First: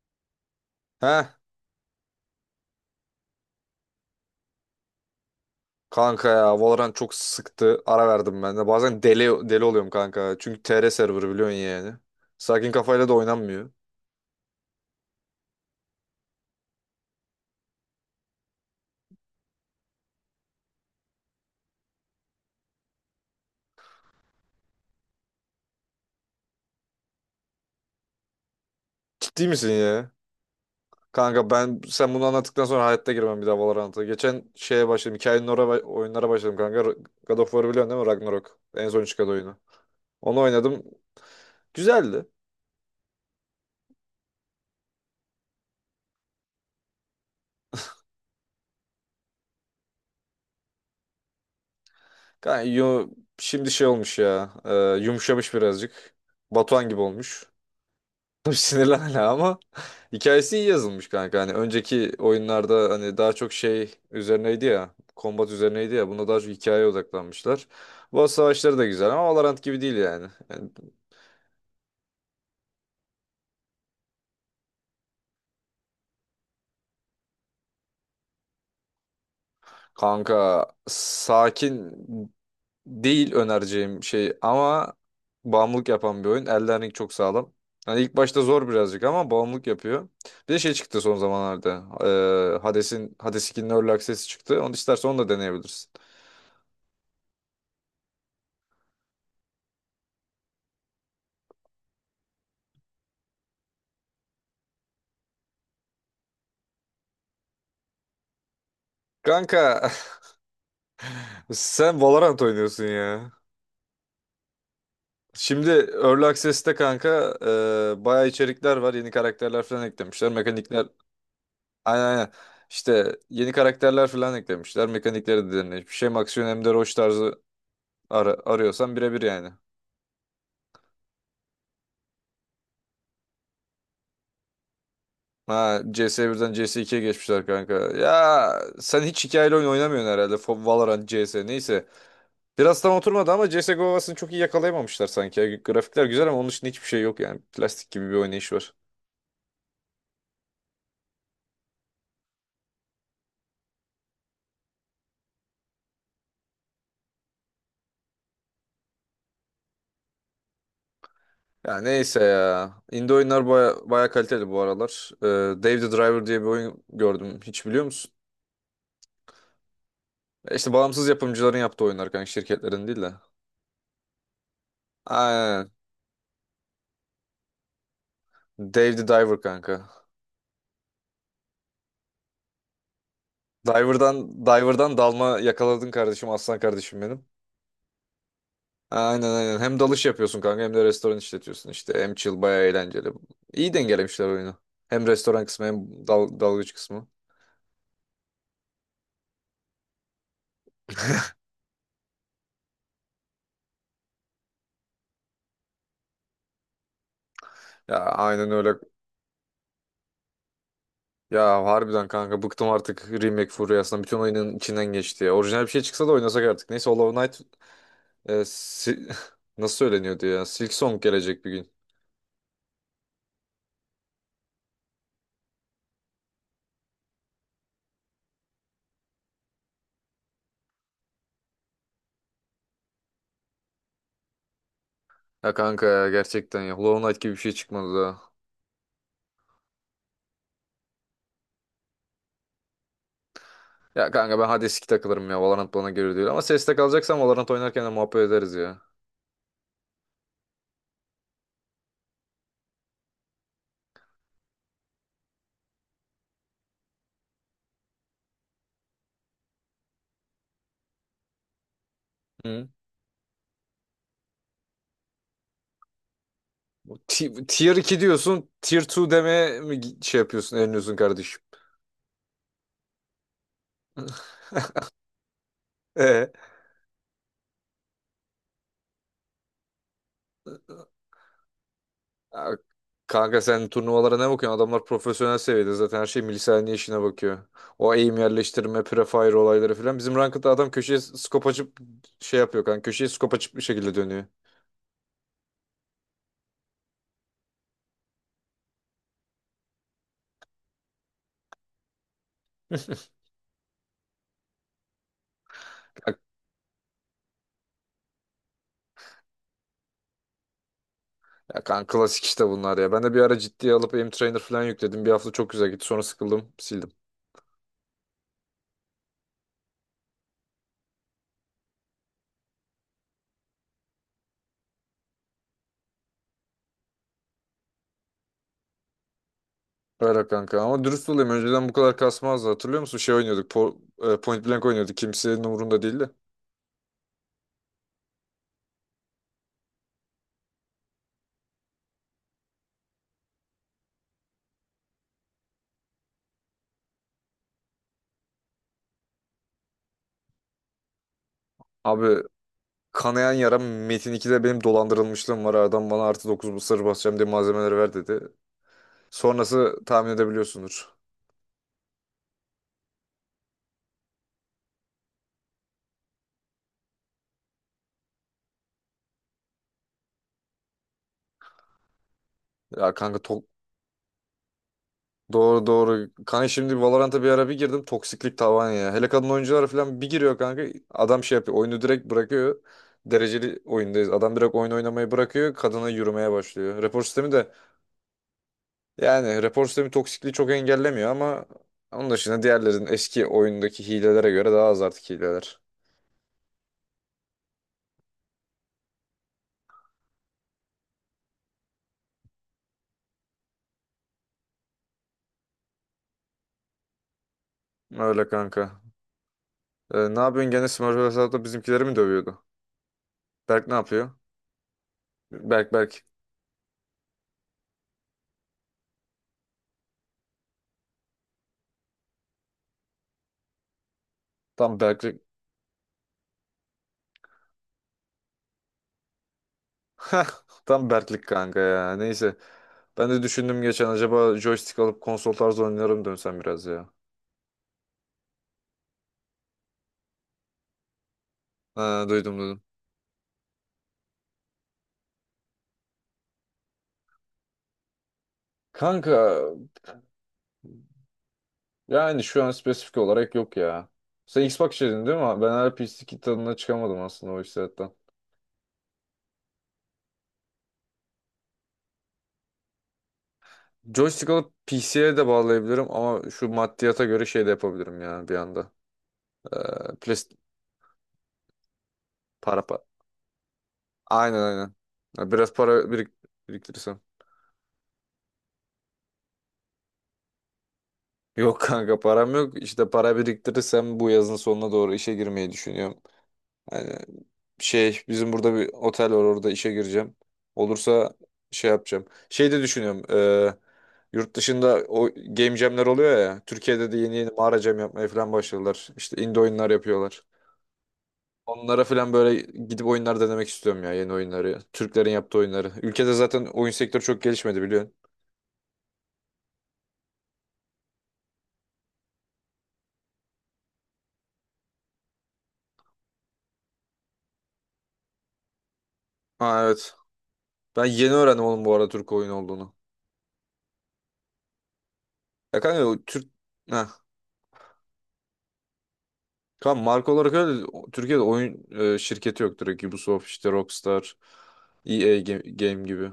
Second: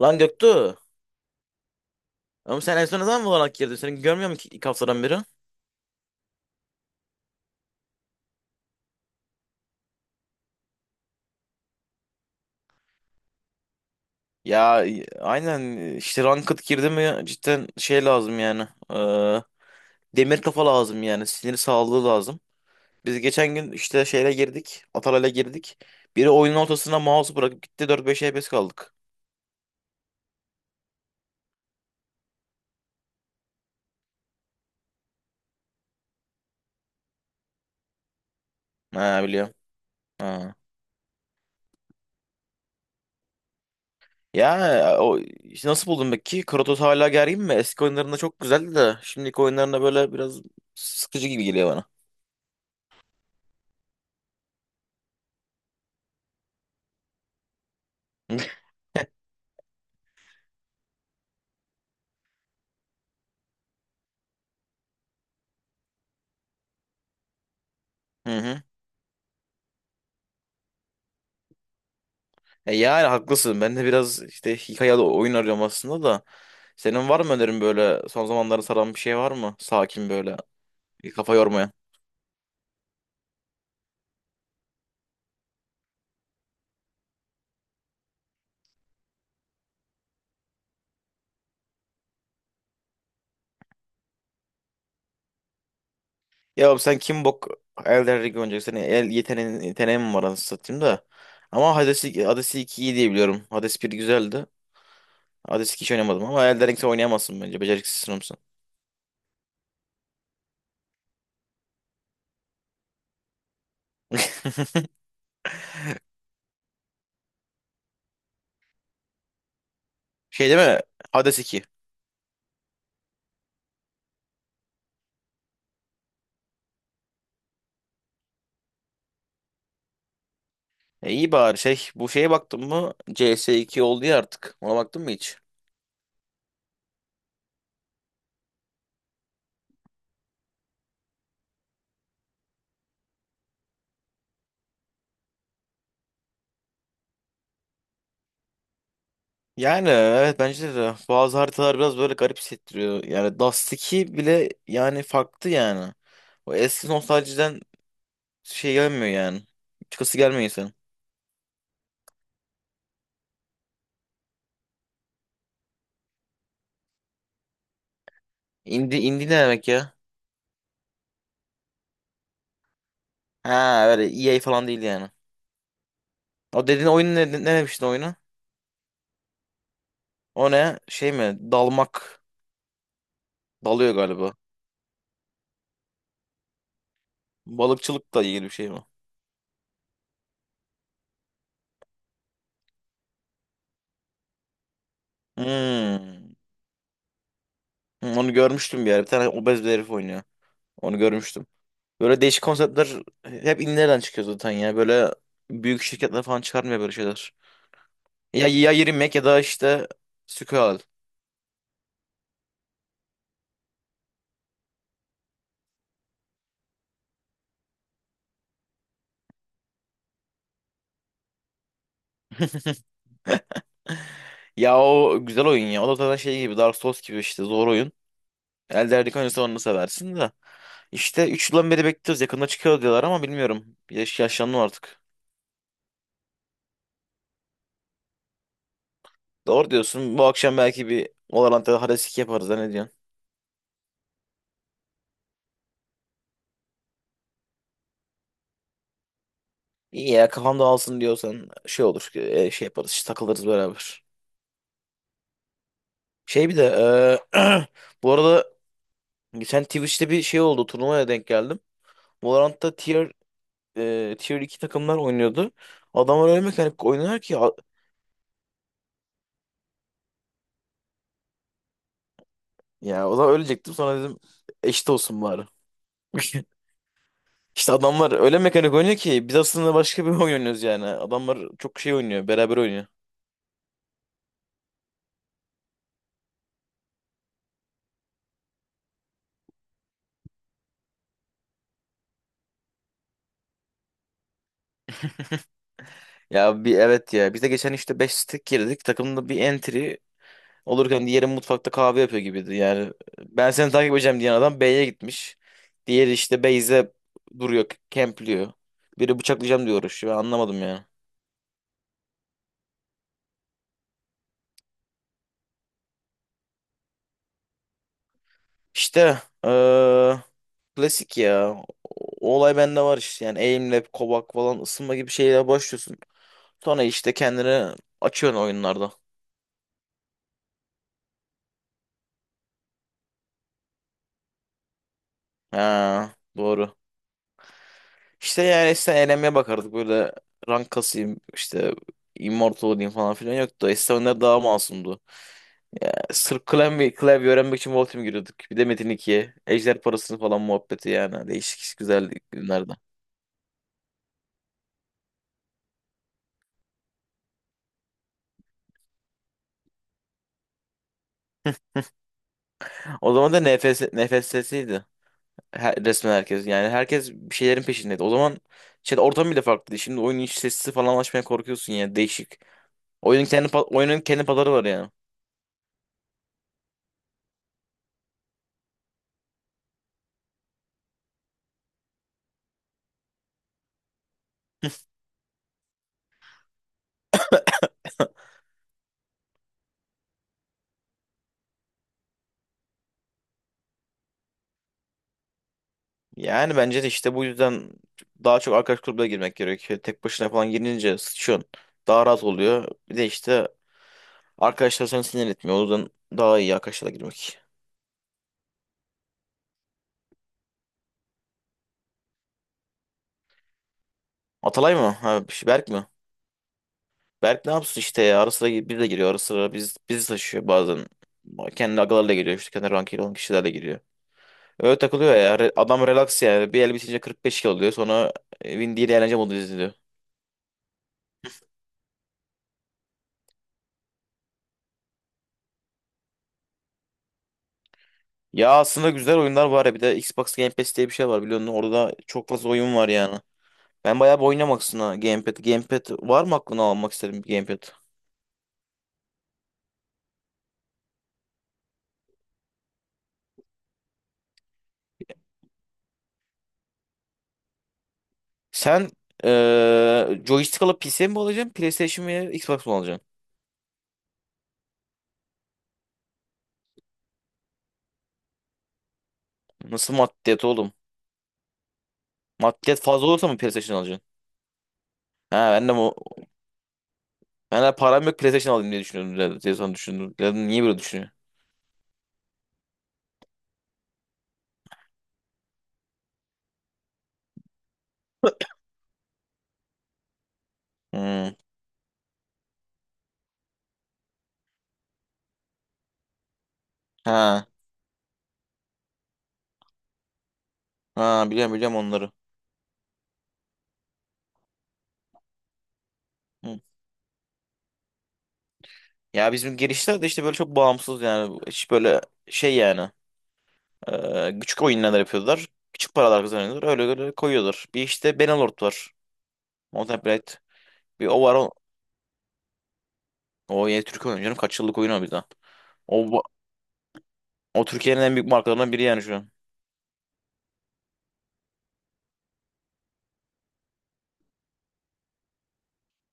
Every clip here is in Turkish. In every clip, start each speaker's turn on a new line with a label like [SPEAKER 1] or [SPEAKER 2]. [SPEAKER 1] Lan Göktuğ.
[SPEAKER 2] Heh,
[SPEAKER 1] Ama sen en son ne zaman Valorant girdin? Seni görmüyor mu ki ilk haftadan beri?
[SPEAKER 2] kanka ya, Valorant çok sıktı. Ara verdim ben de. Bazen deli deli oluyorum kanka. Çünkü TR serverı biliyorsun yani. Sakin kafayla da oynanmıyor.
[SPEAKER 1] Ya aynen, işte ranked girdi mi cidden şey lazım yani. Demir kafa lazım yani. Sinir sağlığı lazım. Biz geçen gün işte şeyle girdik. Atalay'la girdik. Biri oyunun ortasına mouse'u bırakıp gitti, 4-5 FPS kaldık.
[SPEAKER 2] Ciddi misin ya? Kanka, ben sen bunu anlattıktan sonra hayatta girmem bir daha Valorant'a. Geçen şeye başladım. Hikayenin oraya oyunlara başladım kanka. God of War'ı biliyorsun değil mi? Ragnarok. En son
[SPEAKER 1] Ha,
[SPEAKER 2] çıkan
[SPEAKER 1] biliyorum.
[SPEAKER 2] oyunu. Onu
[SPEAKER 1] Ha.
[SPEAKER 2] oynadım. Güzeldi.
[SPEAKER 1] Ya, o işte nasıl buldun peki? Kratos hala gergin mi? Eski oyunlarında çok güzeldi de şimdiki oyunlarında böyle biraz sıkıcı gibi geliyor bana.
[SPEAKER 2] Kanka, şimdi şey olmuş ya. Yumuşamış birazcık. Batuhan gibi olmuş. Sinirlen hala ama hikayesi iyi yazılmış kanka. Hani önceki oyunlarda hani daha çok şey üzerineydi ya. Kombat üzerineydi ya. Bunda daha çok hikayeye odaklanmışlar. Bu
[SPEAKER 1] Hı hı.
[SPEAKER 2] savaşları da güzel ama Valorant gibi değil yani. Yani
[SPEAKER 1] E yani haklısın. Ben de biraz işte hikaye oyun arıyorum aslında da. Senin var mı önerin böyle son zamanlarda saran bir şey var mı? Sakin böyle
[SPEAKER 2] kanka,
[SPEAKER 1] bir kafa yormayan.
[SPEAKER 2] sakin değil önereceğim şey ama bağımlılık yapan bir oyun. Elden Ring çok sağlam. Hani ilk başta zor birazcık ama bağımlılık yapıyor. Bir de şey çıktı son zamanlarda. Hades 2'nin Early Access'i çıktı. Onu istersen onu da deneyebilirsin.
[SPEAKER 1] Ya oğlum, sen kim bok Elden Ring oynayacaksın? Senin el yeteneğin mi var anasını satayım da. Ama Hades 2 iyi diye biliyorum. Hades 1 güzeldi. Hades 2 hiç oynamadım ama Elden Ring sen oynayamazsın bence. Beceriksiz sınıfsın.
[SPEAKER 2] Kanka, sen Valorant oynuyorsun ya. Şimdi Early Access'te kanka, bayağı içerikler var. Yeni karakterler falan eklemişler.
[SPEAKER 1] Şey değil mi?
[SPEAKER 2] Mekanikler.
[SPEAKER 1] Hades 2.
[SPEAKER 2] Aynen aynen. İşte yeni karakterler falan eklemişler. Mekanikleri de derinleşmiş. Hiçbir şey. Hem aksiyon hem de roş tarzı arıyorsan birebir yani.
[SPEAKER 1] E iyi bari şey, bu şeye baktın mı? CS iki oldu ya artık. Ona baktın mı hiç?
[SPEAKER 2] Ha, CS1'den CS2'ye geçmişler kanka. Ya sen hiç hikayeli oyun oynamıyorsun herhalde. Valorant, CS neyse. Biraz tam oturmadı ama CSGO havasını çok iyi yakalayamamışlar sanki. Ya. Grafikler güzel ama onun için hiçbir şey yok yani. Plastik gibi bir oynayış var.
[SPEAKER 1] Yani evet, bence de bazı haritalar biraz böyle garip hissettiriyor. Yani Dust 2 bile yani farklı yani. O eski nostaljiden şey gelmiyor yani. Çıkası gelmiyor insanın.
[SPEAKER 2] Ya neyse ya. Indie oyunlar baya, baya kaliteli bu aralar. Dave the Driver diye bir oyun gördüm. Hiç biliyor musun?
[SPEAKER 1] Indie ne demek ya?
[SPEAKER 2] İşte bağımsız yapımcıların yaptığı oyunlar kanka. Şirketlerin değil de.
[SPEAKER 1] Ha, öyle EA falan değil yani.
[SPEAKER 2] Aynen.
[SPEAKER 1] O dediğin oyun ne demiştin oyunu?
[SPEAKER 2] Dave the Diver kanka.
[SPEAKER 1] O ne? Şey mi? Dalmak. Dalıyor galiba.
[SPEAKER 2] Diver'dan dalma yakaladın kardeşim. Aslan kardeşim benim.
[SPEAKER 1] Balıkçılıkla ilgili bir şey mi?
[SPEAKER 2] Aynen aynen. Hem dalış yapıyorsun kanka hem de restoran işletiyorsun işte. Hem chill baya eğlenceli. İyi dengelemişler oyunu. Hem restoran kısmı hem
[SPEAKER 1] Hmm.
[SPEAKER 2] dalgıç kısmı.
[SPEAKER 1] Hı, onu görmüştüm bir yer. Bir tane obez bir herif oynuyor. Onu görmüştüm. Böyle değişik konseptler hep indilerden çıkıyor zaten ya. Böyle büyük şirketler falan çıkarmıyor böyle şeyler.
[SPEAKER 2] Ya,
[SPEAKER 1] Ya,
[SPEAKER 2] aynen
[SPEAKER 1] ya
[SPEAKER 2] öyle.
[SPEAKER 1] Yeri Mac ya da işte Skull.
[SPEAKER 2] Ya harbiden kanka, bıktım artık remake furyasından. Bütün oyunun içinden geçti ya. Orijinal bir şey çıksa da oynasak artık. Neyse Hollow Knight, e, si- nasıl söyleniyordu ya? Silk Song gelecek bir gün.
[SPEAKER 1] Ya o güzel oyun ya. O da zaten şey gibi Dark Souls gibi işte zor oyun. Elde Ring oynuyorsan onu seversin de. İşte 3 yıldan beri bekliyoruz. Yakında çıkıyor diyorlar ama bilmiyorum. Yaşlandım artık.
[SPEAKER 2] Ya kanka ya, gerçekten ya. Hollow Knight gibi bir şey çıkmadı daha.
[SPEAKER 1] Doğru diyorsun. Bu akşam belki bir Valorant'ta Hades 2 yaparız. Ha, Ne diyorsun?
[SPEAKER 2] Ya kanka, ben Hades 2 takılırım ya. Valorant bana göre değil. Ama CS'de kalacaksam Valorant oynarken de muhabbet ederiz ya.
[SPEAKER 1] İyi ya, kafam dağılsın diyorsan şey olur. Şey yaparız, işte takılırız beraber. Şey bir de e, bu arada geçen Twitch'te bir şey oldu. Turnuvaya denk geldim.
[SPEAKER 2] Hı?
[SPEAKER 1] Valorant'ta tier 2 takımlar oynuyordu. Adamlar öyle mekanik oynuyor ki
[SPEAKER 2] Tier 2 diyorsun. Tier 2 demeye mi şey yapıyorsun, eliniyorsun kardeşim?
[SPEAKER 1] ya o zaman ölecektim. Sonra dedim eşit olsun bari.
[SPEAKER 2] E?
[SPEAKER 1] İşte adamlar öyle mekanik oynuyor ki biz aslında başka bir oyun oynuyoruz yani. Adamlar çok şey oynuyor,
[SPEAKER 2] Ya,
[SPEAKER 1] beraber oynuyor.
[SPEAKER 2] kanka sen turnuvalara ne bakıyorsun? Adamlar profesyonel seviyede zaten, her şey milisaniye işine bakıyor. O aim yerleştirme, prefire olayları falan. Bizim ranked'da adam köşeye skop açıp şey yapıyor kanka. Köşeye skop açıp bir şekilde dönüyor.
[SPEAKER 1] Ya bir evet ya. Biz de geçen işte 5 stack girdik. Takımda bir entry olurken diğeri mutfakta kahve yapıyor gibiydi. Yani ben seni takip edeceğim diyen adam B'ye gitmiş. Diğeri
[SPEAKER 2] Ya
[SPEAKER 1] işte Beyze duruyor, kempliyor. Biri bıçaklayacağım diyor uğraşıyor. Ben anlamadım yani.
[SPEAKER 2] ya kanka, klasik işte bunlar ya. Ben de bir ara ciddiye alıp aim trainer falan yükledim. Bir hafta çok güzel gitti. Sonra sıkıldım, sildim.
[SPEAKER 1] İşte eee, klasik ya. O olay bende var işte. Yani aimlab, kovak falan ısınma gibi şeyler başlıyorsun. Sonra işte kendini açıyorsun oyunlarda.
[SPEAKER 2] Öyle kanka ama dürüst olayım. Önceden bu kadar kasmazdı. Hatırlıyor musun? Şey oynuyorduk. Point Blank oynuyorduk. Kimsenin umurunda değildi.
[SPEAKER 1] Ha, doğru. İşte yani eskiden eğlenmeye bakardık. Böyle rank kasayım, işte immortal olayım falan filan yoktu. Eskiden oyunlar daha masumdu. Ya, sırf klavye öğrenmek için Voltim giriyorduk. Bir de Metin 2'ye. Ejder parasını falan muhabbeti yani. Değişik güzel
[SPEAKER 2] Abi,
[SPEAKER 1] günlerden.
[SPEAKER 2] kanayan yaram Metin 2'de benim dolandırılmışlığım var. Adam bana artı 9 mısır basacağım diye malzemeleri ver dedi. Sonrası tahmin edebiliyorsundur.
[SPEAKER 1] O zaman da NFS'siydi. Resmen herkes. Yani herkes bir şeylerin peşindeydi. O zaman şey, ortam bile farklıydı. Şimdi oyunun iç sesi falan açmaya korkuyorsun yani. Değişik.
[SPEAKER 2] Ya kanka,
[SPEAKER 1] Oyunun kendi, pa- oyunun kendi pazarı var yani.
[SPEAKER 2] doğru doğru. Kanka, şimdi Valorant'a bir ara bir girdim. Toksiklik tavan ya. Hele kadın oyunculara falan bir giriyor kanka. Adam şey yapıyor. Oyunu direkt bırakıyor. Dereceli oyundayız. Adam direkt oyun oynamayı bırakıyor. Kadına yürümeye başlıyor. Rapor sistemi de, yani rapor sistemi toksikliği çok engellemiyor ama onun dışında diğerlerin eski oyundaki hilelere göre daha az artık hileler.
[SPEAKER 1] Yani bence de işte bu yüzden daha çok arkadaş grubuna girmek gerekiyor. Tek başına falan girince sıçıyorsun. Daha rahat oluyor. Bir de işte arkadaşlar seni sinir etmiyor. O yüzden daha iyi arkadaşlarla girmek.
[SPEAKER 2] Öyle kanka. Ne yapıyorsun? Gene Smurf hesapta bizimkileri mi dövüyordu? Berk ne yapıyor?
[SPEAKER 1] Atalay mı? Ha, Berk
[SPEAKER 2] Berk,
[SPEAKER 1] mi?
[SPEAKER 2] Berk.
[SPEAKER 1] Berk ne yapsın işte ya. Ara sıra bir de giriyor. Ara sıra bizi taşıyor bazen. Kendi agalarla giriyor. İşte kendi rankıyla olan kişilerle giriyor. Öyle
[SPEAKER 2] Tam
[SPEAKER 1] takılıyor
[SPEAKER 2] Berklik.
[SPEAKER 1] ya. Adam relax yani. Bir el bitince 45 kilo oluyor. Sonra Win değil eğlence modu izliyor.
[SPEAKER 2] Hah, tam Berklik kanka ya. Neyse. Ben de düşündüm geçen, acaba joystick alıp konsol tarzı oynarım dönsem biraz ya.
[SPEAKER 1] Ya aslında güzel oyunlar var ya. Bir de Xbox Game Pass diye bir şey var biliyorsun. Orada
[SPEAKER 2] Ha,
[SPEAKER 1] çok
[SPEAKER 2] duydum
[SPEAKER 1] fazla
[SPEAKER 2] duydum.
[SPEAKER 1] oyun var yani. Ben bayağı bir oynamak istiyorum, ha, Gamepad. Gamepad var mı, aklına almak isterim bir Gamepad?
[SPEAKER 2] Kanka, yani şu an spesifik olarak yok ya. Sen Xbox dedin değil mi? Ben hala PC kit tadına çıkamadım aslında o hissiyattan.
[SPEAKER 1] Sen joystick alıp PC mi alacaksın? PlayStation veya Xbox mı alacaksın?
[SPEAKER 2] Joystick alıp PC'ye de bağlayabilirim ama şu maddiyata göre şey de yapabilirim ya bir anda. Ee,
[SPEAKER 1] Nasıl
[SPEAKER 2] Play-
[SPEAKER 1] maddiyat oğlum?
[SPEAKER 2] para
[SPEAKER 1] Maddiyat
[SPEAKER 2] para.
[SPEAKER 1] fazla olursa mı PlayStation alacaksın?
[SPEAKER 2] Aynen aynen. Ya,
[SPEAKER 1] Ha,
[SPEAKER 2] biraz
[SPEAKER 1] ben de bu
[SPEAKER 2] para biriktirirsem.
[SPEAKER 1] ben de param yok, PlayStation alayım diye düşünüyordum zaten. Telefon düşündüm. Dedim, niye böyle düşünüyor?
[SPEAKER 2] Yok kanka, param yok. İşte para biriktirirsem bu yazın sonuna doğru işe girmeyi düşünüyorum. Yani şey bizim burada bir otel var, orada işe gireceğim. Olursa
[SPEAKER 1] Hmm.
[SPEAKER 2] şey yapacağım. Şey de düşünüyorum. Yurt dışında o game jamler oluyor ya. Türkiye'de de yeni yeni
[SPEAKER 1] Ha.
[SPEAKER 2] mağara jam yapmaya falan başladılar. İşte indie oyunlar yapıyorlar.
[SPEAKER 1] Ha, biliyorum
[SPEAKER 2] Onlara
[SPEAKER 1] onları.
[SPEAKER 2] falan böyle gidip oyunlar denemek istiyorum ya, yeni oyunları. Türklerin yaptığı oyunları. Ülkede zaten
[SPEAKER 1] Hı.
[SPEAKER 2] oyun sektörü çok gelişmedi biliyorsun.
[SPEAKER 1] Ya bizim girişler de işte böyle çok bağımsız yani. Hiç böyle şey yani. Küçük oyunlar yapıyorlar. Küçük paralar kazanıyorlar. Öyle öyle koyuyorlar. Bir işte Benelord var.
[SPEAKER 2] Ha evet.
[SPEAKER 1] Mountain Blade.
[SPEAKER 2] Ben
[SPEAKER 1] Bir
[SPEAKER 2] yeni
[SPEAKER 1] o var.
[SPEAKER 2] öğrendim
[SPEAKER 1] O,
[SPEAKER 2] oğlum bu arada Türk oyun olduğunu.
[SPEAKER 1] o yeni Türk oyunu canım. Kaç yıllık oyun o bir daha.
[SPEAKER 2] Ya kanka, o
[SPEAKER 1] O, bu-
[SPEAKER 2] Türk... Heh.
[SPEAKER 1] o Türkiye'nin en büyük markalarından biri yani şu an.
[SPEAKER 2] Kanka marka olarak öyle Türkiye'de oyun şirketi yok direkt. Ubisoft işte, Rockstar, EA Game, Game gibi.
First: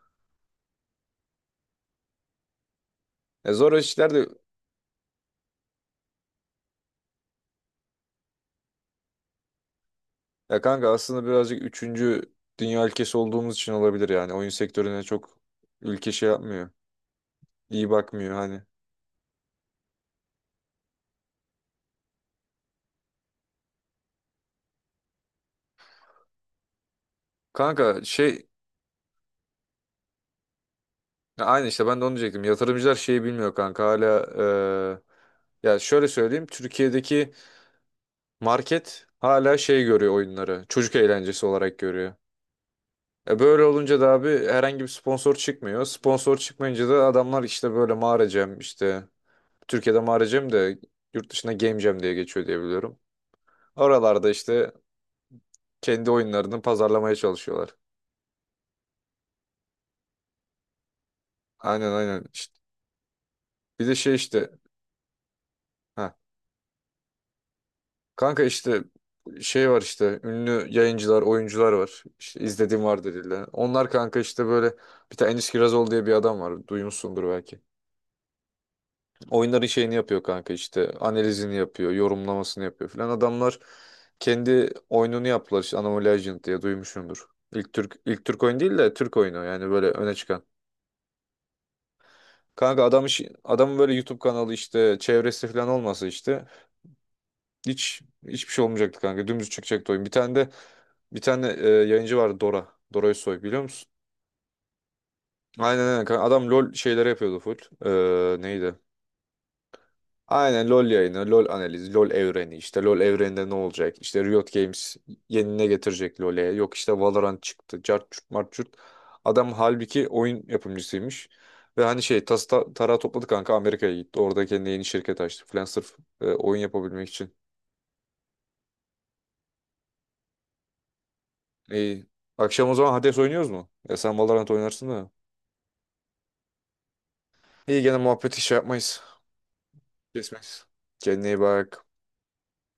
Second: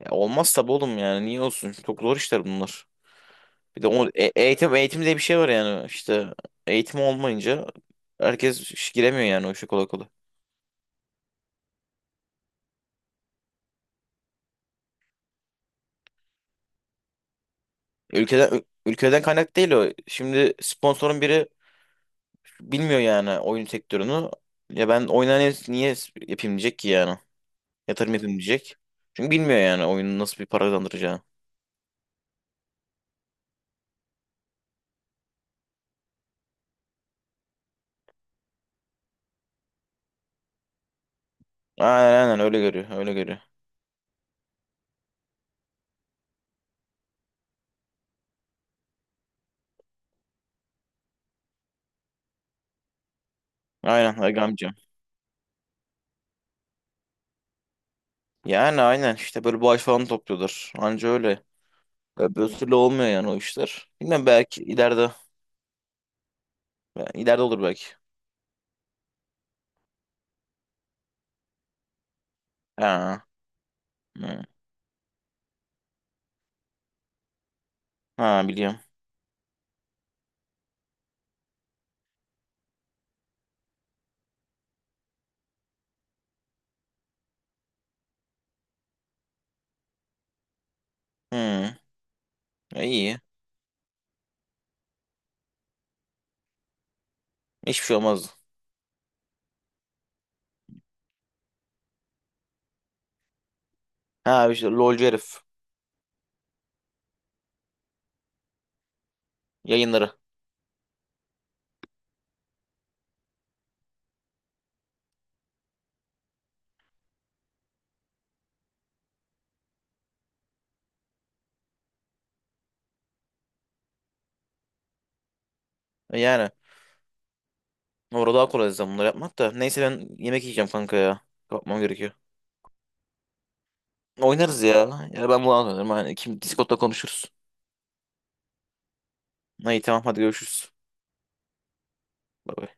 [SPEAKER 1] Ya olmaz tabii oğlum yani. Niye olsun? Çok zor işler bunlar.
[SPEAKER 2] E zor
[SPEAKER 1] Bir de
[SPEAKER 2] işler de,
[SPEAKER 1] eğitim eğitim diye bir şey var yani, işte eğitim olmayınca herkes iş giremiyor yani o işe kolay kolay.
[SPEAKER 2] ya kanka, aslında birazcık üçüncü dünya ülkesi olduğumuz için olabilir yani. Oyun sektörüne çok ülke şey yapmıyor. İyi bakmıyor
[SPEAKER 1] Ülkeden
[SPEAKER 2] hani.
[SPEAKER 1] ül- ülkeden kaynak değil o. Şimdi sponsorun biri bilmiyor yani oyun sektörünü. Ya ben oyuna niye yapayım diyecek ki yani.
[SPEAKER 2] Kanka
[SPEAKER 1] Yatırım yapayım
[SPEAKER 2] şey,
[SPEAKER 1] diyecek. Çünkü bilmiyor yani oyunun nasıl bir para kazandıracağını.
[SPEAKER 2] ya aynı işte ben de onu diyecektim. Yatırımcılar şeyi bilmiyor kanka hala, ya şöyle söyleyeyim, Türkiye'deki market hala şey görüyor oyunları. Çocuk eğlencesi olarak
[SPEAKER 1] Aynen
[SPEAKER 2] görüyor.
[SPEAKER 1] aynen, öyle görüyor öyle
[SPEAKER 2] E
[SPEAKER 1] görüyor.
[SPEAKER 2] böyle olunca da abi, herhangi bir sponsor çıkmıyor. Sponsor çıkmayınca da adamlar işte böyle mağara jam, işte Türkiye'de mağara jam, de yurt dışında game jam diye geçiyor diye biliyorum.
[SPEAKER 1] Aynen
[SPEAKER 2] Oralarda
[SPEAKER 1] Hakkı amca.
[SPEAKER 2] işte kendi oyunlarını pazarlamaya çalışıyorlar.
[SPEAKER 1] Yani aynen işte böyle bağış falan topluyorlar. Anca öyle.
[SPEAKER 2] Aynen aynen.
[SPEAKER 1] Öbür
[SPEAKER 2] İşte
[SPEAKER 1] türlü olmuyor yani o
[SPEAKER 2] bir
[SPEAKER 1] işler.
[SPEAKER 2] de şey
[SPEAKER 1] Bilmem
[SPEAKER 2] işte,
[SPEAKER 1] belki ileride.
[SPEAKER 2] ha
[SPEAKER 1] Yani. İleride olur belki.
[SPEAKER 2] kanka, işte şey var işte ünlü yayıncılar, oyuncular var. İşte izlediğim var
[SPEAKER 1] Ha.
[SPEAKER 2] dediler. Onlar kanka
[SPEAKER 1] Hı.
[SPEAKER 2] işte böyle bir tane Enis Kirazoğlu diye bir adam var. Duymuşsundur belki.
[SPEAKER 1] Ha, biliyorum.
[SPEAKER 2] Oyunların şeyini yapıyor kanka, işte analizini yapıyor, yorumlamasını yapıyor filan. Adamlar kendi oyununu yaptılar işte Anomaly Legend diye, duymuşumdur. İlk Türk oyun değil de Türk oyunu yani böyle öne çıkan.
[SPEAKER 1] Hı.
[SPEAKER 2] Kanka,
[SPEAKER 1] E, iyi.
[SPEAKER 2] adamın böyle YouTube kanalı işte çevresi falan olmasa işte
[SPEAKER 1] Hiçbir şey
[SPEAKER 2] hiç
[SPEAKER 1] olmazdı.
[SPEAKER 2] hiçbir şey olmayacaktı kanka. Dümdüz çıkacaktı oyun. Bir tane yayıncı vardı, Dora. Dora Özsoy, biliyor musun?
[SPEAKER 1] Ha işte LOLcu herif.
[SPEAKER 2] Aynen aynen kanka. Adam LOL şeyleri yapıyordu full. Neydi?
[SPEAKER 1] Yayınları.
[SPEAKER 2] Aynen LoL yayını, LoL analizi, LoL evreni, işte LoL evreninde ne olacak? İşte Riot Games yeni ne getirecek LoL'e? Yok işte Valorant çıktı. Cart çurt mart çurt. Adam halbuki oyun yapımcısıymış. Ve hani şey tarağı topladı kanka, Amerika'ya gitti. Orada kendine yeni şirket açtı falan sırf
[SPEAKER 1] E, yani.
[SPEAKER 2] oyun yapabilmek için.
[SPEAKER 1] Orada daha kolay zaten bunları yapmak da. Neyse ben yemek yiyeceğim kanka ya. Kapmam
[SPEAKER 2] İyi.
[SPEAKER 1] gerekiyor.
[SPEAKER 2] Akşam o zaman Hades oynuyoruz mu? Ya sen Valorant
[SPEAKER 1] Oynarız
[SPEAKER 2] oynarsın
[SPEAKER 1] ya.
[SPEAKER 2] da.
[SPEAKER 1] Ya ben bunu anlarım. Hani kim Discord'da konuşuruz.
[SPEAKER 2] İyi gene muhabbeti şey yapmayız.
[SPEAKER 1] İyi, tamam, hadi
[SPEAKER 2] Kesmeyiz.
[SPEAKER 1] görüşürüz.
[SPEAKER 2] Kendine iyi bak.
[SPEAKER 1] Bay bay.